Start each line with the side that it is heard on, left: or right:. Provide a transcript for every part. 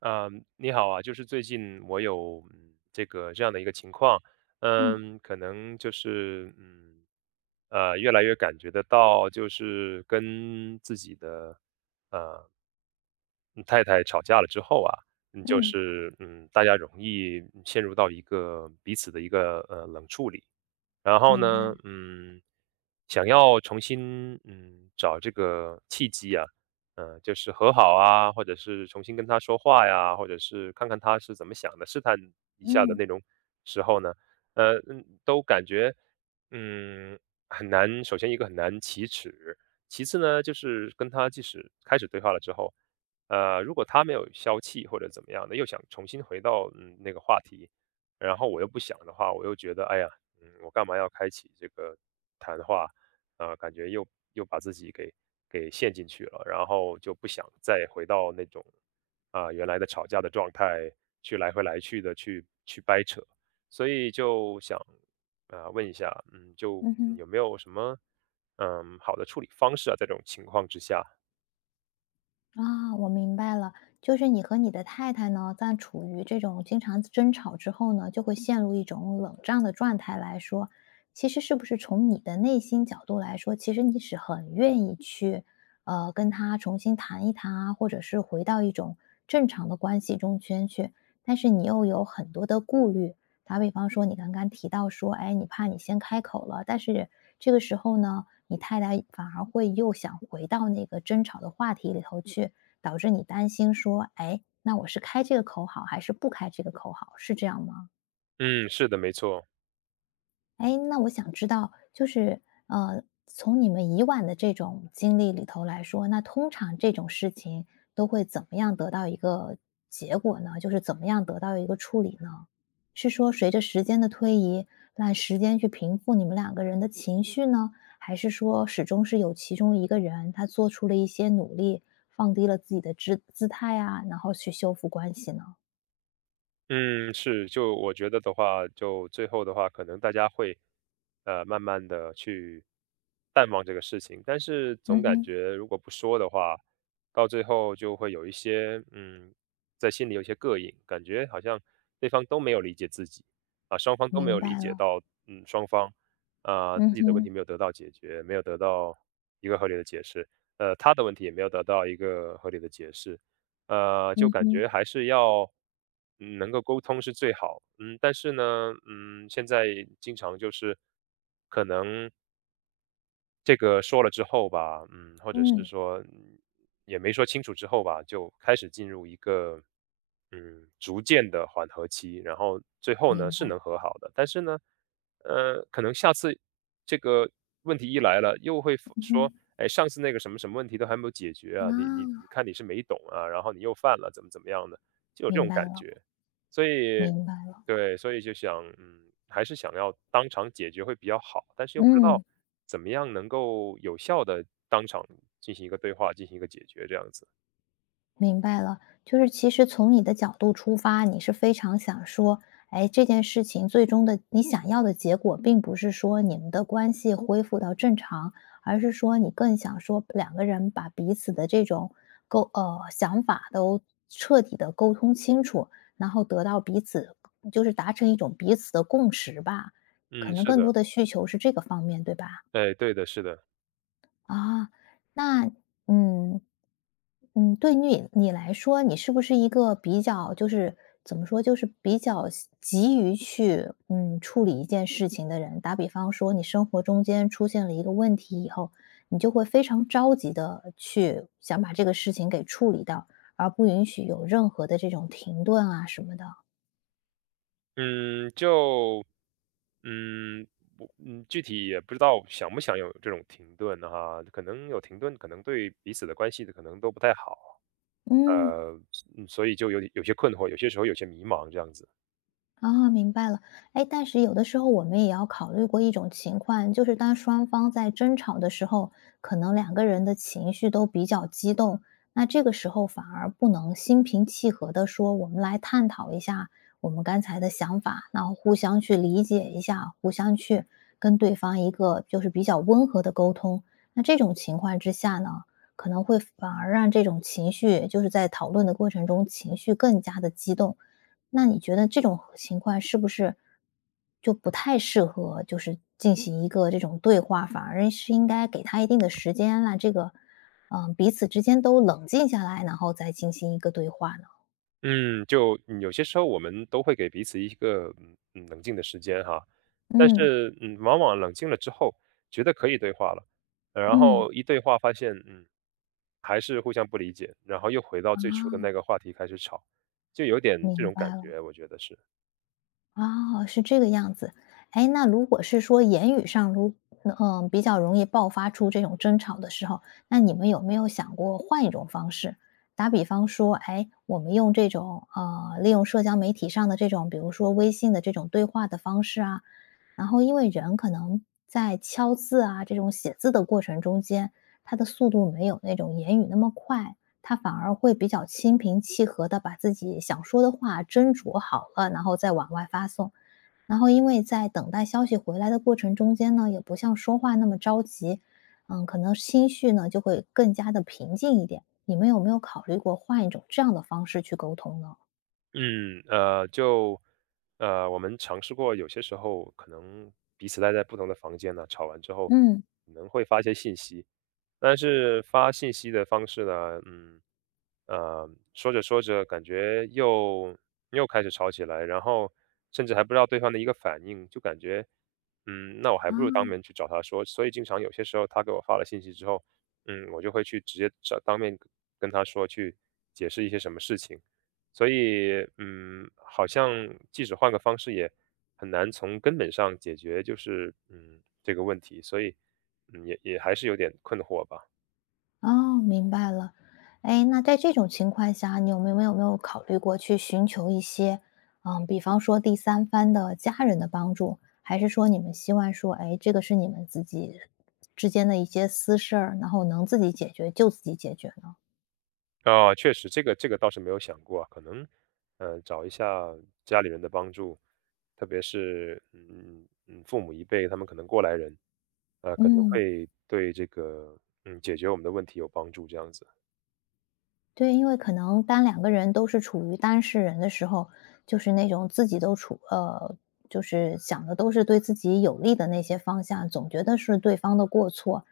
right: 嗯，你好啊，就是最近我有这个这样的一个情况，
left: 嗯
right: 嗯，可能就是越来越感觉得到，就是跟自己的呃嗯太太吵架了之后啊，就
left: 嗯，
right: 是大家容易陷入到一个彼此的一个冷处理，然后
left: 明白。
right: 呢，想要重新找这个契机啊，就是和好啊，或者是重新跟他说话呀，或者是看看他是怎么想的，试探一下的
left: 嗯
right: 那种时候呢，都感觉嗯很难。首先一个很难启齿，其次呢，就是跟他即使开始对话了之后，如果他没有消气或者怎么样的，又想重新回到那个话题，然后我又不想的话，我又觉得哎呀。我干嘛要开启这个谈话？啊？感觉又把自己给陷进去了，然后就不想再回到那种原来的吵架的状态，去来回来去的去掰扯，所以就想问一下，就
left: 嗯哼，
right: 有没有什么好的处理方式啊？在这种情况之下，
left: 啊，我明白了，就是你和你的太太呢，在处于这种经常争吵之后呢，就会陷入一种冷战的状态来说，其实是不是从你的内心角度来说，其实你是很愿意去，跟他重新谈一谈啊，或者是回到一种正常的关系中圈去，但是你又有很多的顾虑，打比方说，你刚刚提到说，哎，你怕你先开口了，但是这个时候呢。你太太反而会又想回到那个争吵的话题里头去，导致你担心说，哎，那我是开这个口好还是不开这个口好，是这样吗？
right: 嗯，是的，没错。
left: 哎，那我想知道，就是从你们以往的这种经历里头来说，那通常这种事情都会怎么样得到一个结果呢？就是怎么样得到一个处理呢？是说随着时间的推移，让时间去平复你们两个人的情绪呢？还是说始终是有其中一个人他做出了一些努力，放低了自己的姿态啊，然后去修复关系呢？
right: 嗯，是，就我觉得的话，就最后的话，可能大家会，慢慢的去淡忘这个事情，但是
left: 嗯
right: 总感
left: 哼。
right: 觉如果不说的话，到最后就会有一些，在心里有一些膈应，感觉好像对方都没有理解自己，啊，双方都没
left: 明
right: 有理
left: 白
right: 解
left: 了。
right: 到，双方，啊，
left: 嗯
right: 自己的问
left: 哼。
right: 题没有得到解决，没有得到一个合理的解释，他的问题也没有得到一个合理的解释，就
left: 嗯
right: 感
left: 哼。
right: 觉还是要，能够沟通是最好。嗯，但是呢，现在经常就是可能这个说了之后吧，或者是
left: 嗯
right: 说也没说清楚之后吧，就开始进入一个逐渐的缓和期，然后最后呢
left: 明
right: 是
left: 白。
right: 能和好的，但是呢，可能下次这个问题一来了，又会否
left: 嗯
right: 说，哎，上次那个什么什么问题都还没有解决
left: 哼
right: 啊，你
left: 啊，
right: 看你是没懂啊，然后你又犯了，怎么样的，就有这
left: 明
right: 种
left: 白
right: 感
left: 了。
right: 觉，所以
left: 明白了。
right: 对，所以就想，还是想要当场解决会比较好，但是又不知
left: 嗯。
right: 道怎么样能够有效的当场进行一个对话，进行一个解决这样子。
left: 明白了，就是其实从你的角度出发，你是非常想说，哎，这件事情最终的你想要的结果，并不是说你们的关系恢复到正常，而是说你更想说两个人把彼此的这种想法都彻底的沟通清楚，然后得到彼此就是达成一种彼此的共识吧。可
right: 嗯，
left: 能
right: 是
left: 更多
right: 的，
left: 的需求是这个方面，对吧？
right: 哎，对的，是的，
left: 啊，那嗯对你来说，你是不是一个比较就是怎么说，就是比较急于去处理一件事情的人？打比方说，你生活中间出现了一个问题以后，你就会非常着急的去想把这个事情给处理掉，而不允许有任何的这种停顿啊什么的。
right: 嗯，嗯，我，具体也不知道想不想有这种停顿哈，可能有停顿，可能对彼此的关系可能都不太好，
left: 嗯
right: 呃，所以就有些困惑，有些时候有些迷茫这样子。
left: 啊，明白了。哎，但是有的时候我们也要考虑过一种情况，就是当双方在争吵的时候，可能两个人的情绪都比较激动，那这个时候反而不能心平气和的说，我们来探讨一下我们刚才的想法，然后互相去理解一下，互相去跟对方一个就是比较温和的沟通。那这种情况之下呢，可能会反而让这种情绪，就是在讨论的过程中情绪更加的激动。那你觉得这种情况是不是就不太适合，就是进行一个这种对话，反而是应该给他一定的时间啦，让这个，彼此之间都冷静下来，然后再进行一个对话呢？
right: 嗯，就有些时候我们都会给彼此一个冷静的时间哈，但
left: 嗯
right: 是往往冷静了之后，觉得可以对话了，然
left: 嗯。
right: 后一对话发现还是互相不理解，然后又回到
left: 啊，
right: 最初的那个话题开始吵，就有点这
left: 明
right: 种感
left: 白了。
right: 觉，我觉得是。
left: 哦，是这个样子。哎，那如果是说言语上比较容易爆发出这种争吵的时候，那你们有没有想过换一种方式？打比方说，哎，我们用这种利用社交媒体上的这种，比如说微信的这种对话的方式啊，然后因为人可能在敲字啊这种写字的过程中间，他的速度没有那种言语那么快，他反而会比较心平气和的把自己想说的话斟酌好了，然后再往外发送。然后因为在等待消息回来的过程中间呢，也不像说话那么着急，可能心绪呢就会更加的平静一点。你们有没有考虑过换一种这样的方式去沟通呢？
right: 嗯，就我们尝试过，有些时候可能彼此待在不同的房间呢，吵完之后
left: 嗯。
right: 可能会发一些信息，但是发信息的方式呢，说着说着感觉又开始吵起来，然后甚至还不知道对方的一个反应，就感觉，那我还不如当
left: 啊。
right: 面去找他说。所以经常有些时候他给我发了信息之后，我就会去直接找当面跟他说，去解释一些什么事情。所以，好像即使换个方式，也很难从根本上解决，就是这个问题，所以，也还是有点困惑吧。
left: 哦，明白了。哎，那在这种情况下，你有没有考虑过去寻求一些，比方说第三方的家人的帮助，还是说你们希望说，哎，这个是你们自己之间的一些私事儿，然后能自己解决就自己解决呢？
right: 啊，确实，这个倒是没有想过啊，可能，找一下家里人的帮助，特别是父母一辈，他们可能过来人，可能
left: 嗯。
right: 会对这个解决我们的问题有帮助，这样子。
left: 对，因为可能当两个人都是处于当事人的时候，就是那种自己都处，就是想的都是对自己有利的那些方向，总觉得是对方的过错，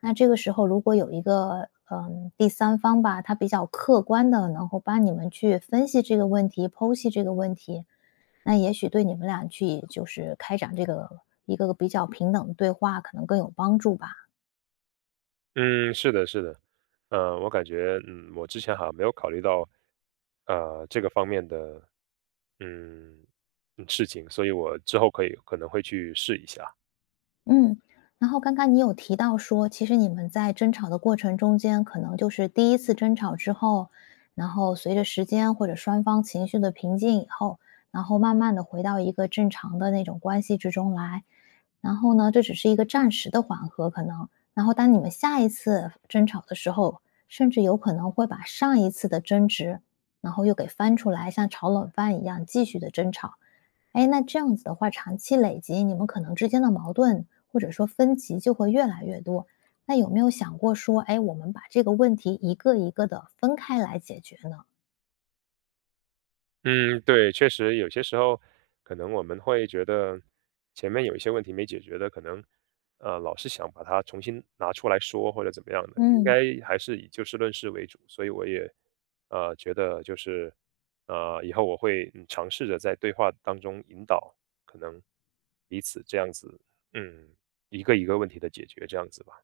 left: 那这个时候如果有一个，第三方吧，他比较客观的，能够帮你们去分析这个问题、剖析这个问题，那也许对你们俩去就是开展这个一个比较平等的对话，可能更有帮助吧。
right: 嗯，是的，是的，我感觉我之前好像没有考虑到。这个方面的，嗯，事情，所以我之后可能会去试一下。
left: 嗯。然后刚刚你有提到说，其实你们在争吵的过程中间，可能就是第一次争吵之后，然后随着时间或者双方情绪的平静以后，然后慢慢的回到一个正常的那种关系之中来。然后呢，这只是一个暂时的缓和，可能。然后当你们下一次争吵的时候，甚至有可能会把上一次的争执，然后又给翻出来，像炒冷饭一样继续的争吵。哎，那这样子的话，长期累积，你们可能之间的矛盾或者说分歧就会越来越多。那有没有想过说，哎，我们把这个问题一个一个的分开来解决呢？
right: 嗯，对，确实有些时候可能我们会觉得前面有一些问题没解决的，可能老是想把它重新拿出来说或者怎么样的，应
left: 嗯。
right: 该还是以就事论事为主。所以我也觉得就是以后我会尝试着在对话当中引导可能彼此这样子，嗯，一个一个问题的解决这样子吧。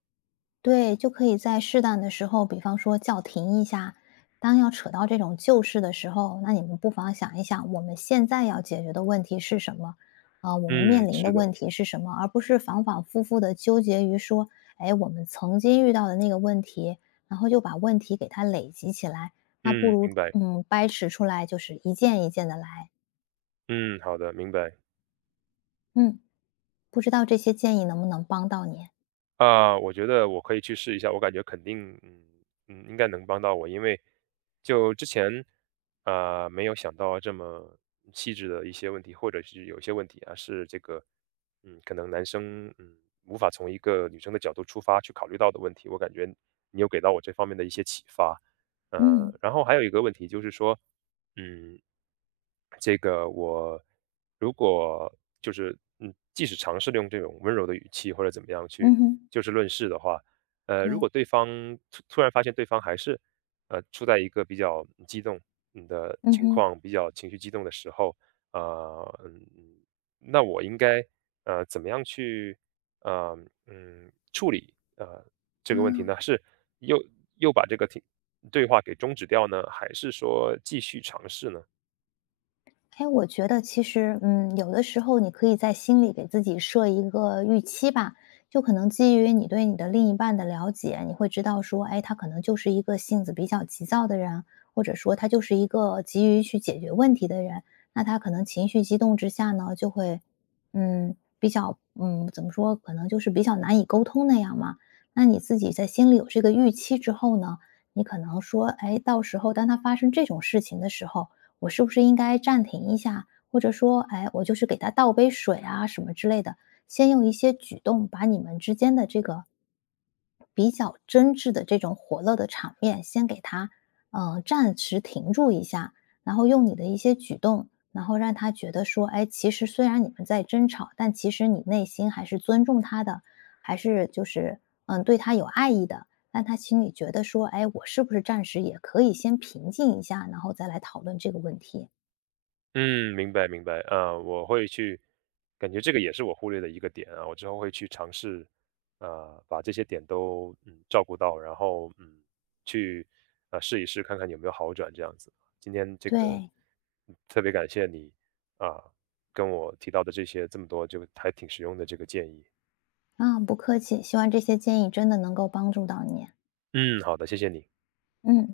left: 对，就可以在适当的时候，比方说叫停一下。当要扯到这种旧事的时候，那你们不妨想一想，我们现在要解决的问题是什么？啊、我们面
right: 嗯，
left: 临的
right: 是的。
left: 问题是什么？而不是反反复复的纠结于说，哎，我们曾经遇到的那个问题，然后就把问题给它累积起来。那不
right: 嗯，
left: 如
right: 明白。
left: 掰扯出来，就是一件一件的来。
right: 嗯，好的，明白。
left: 嗯，不知道这些建议能不能帮到你？
right: 啊，我觉得我可以去试一下，我感觉肯定，应该能帮到我，因为就之前，啊，没有想到这么细致的一些问题，或者是有些问题啊，是这个，可能男生无法从一个女生的角度出发去考虑到的问题，我感觉你有给到我这方面的一些启发。
left: 嗯。
right: 呃，然后还有一个问题就是说，嗯，这个我如果就是即使尝试利用这种温柔的语气或者怎么样去
left: 嗯哼。
right: 就事论事的话，如
left: 对。
right: 果对方突然发现对方还是处在一个比较激动的
left: 嗯
right: 情
left: 哼
right: 况，比较情绪激动的时候，呃，嗯，那我应该怎么样去呃处理这个问题
left: 啊。
right: 呢？是又又把这个对话给终止掉呢，还是说继续尝试呢？
left: 哎，我觉得其实，有的时候你可以在心里给自己设一个预期吧，就可能基于你对你的另一半的了解，你会知道说，哎，他可能就是一个性子比较急躁的人，或者说他就是一个急于去解决问题的人。那他可能情绪激动之下呢，就会，比较，怎么说，可能就是比较难以沟通那样嘛。那你自己在心里有这个预期之后呢，你可能说，哎，到时候当他发生这种事情的时候，我是不是应该暂停一下，或者说，哎，我就是给他倒杯水啊什么之类的，先用一些举动把你们之间的这个比较真挚的这种火热的场面，先给他暂时停住一下，然后用你的一些举动，然后让他觉得说，哎，其实虽然你们在争吵，但其实你内心还是尊重他的，还是就是对他有爱意的。让他心里觉得说，哎，我是不是暂时也可以先平静一下，然后再来讨论这个问题？
right: 嗯，明白明白，啊，我会去，感觉这个也是我忽略的一个点啊，我之后会去尝试，把这些点都照顾到，然后去啊试一试，看看有没有好转这样子。今天这个
left: 对，
right: 特别感谢你啊，跟我提到的这些这么多，就还挺实用的这个建议。
left: 啊，不客气，希望这些建议真的能够帮助到你。
right: 嗯，好的，谢谢你。
left: 嗯。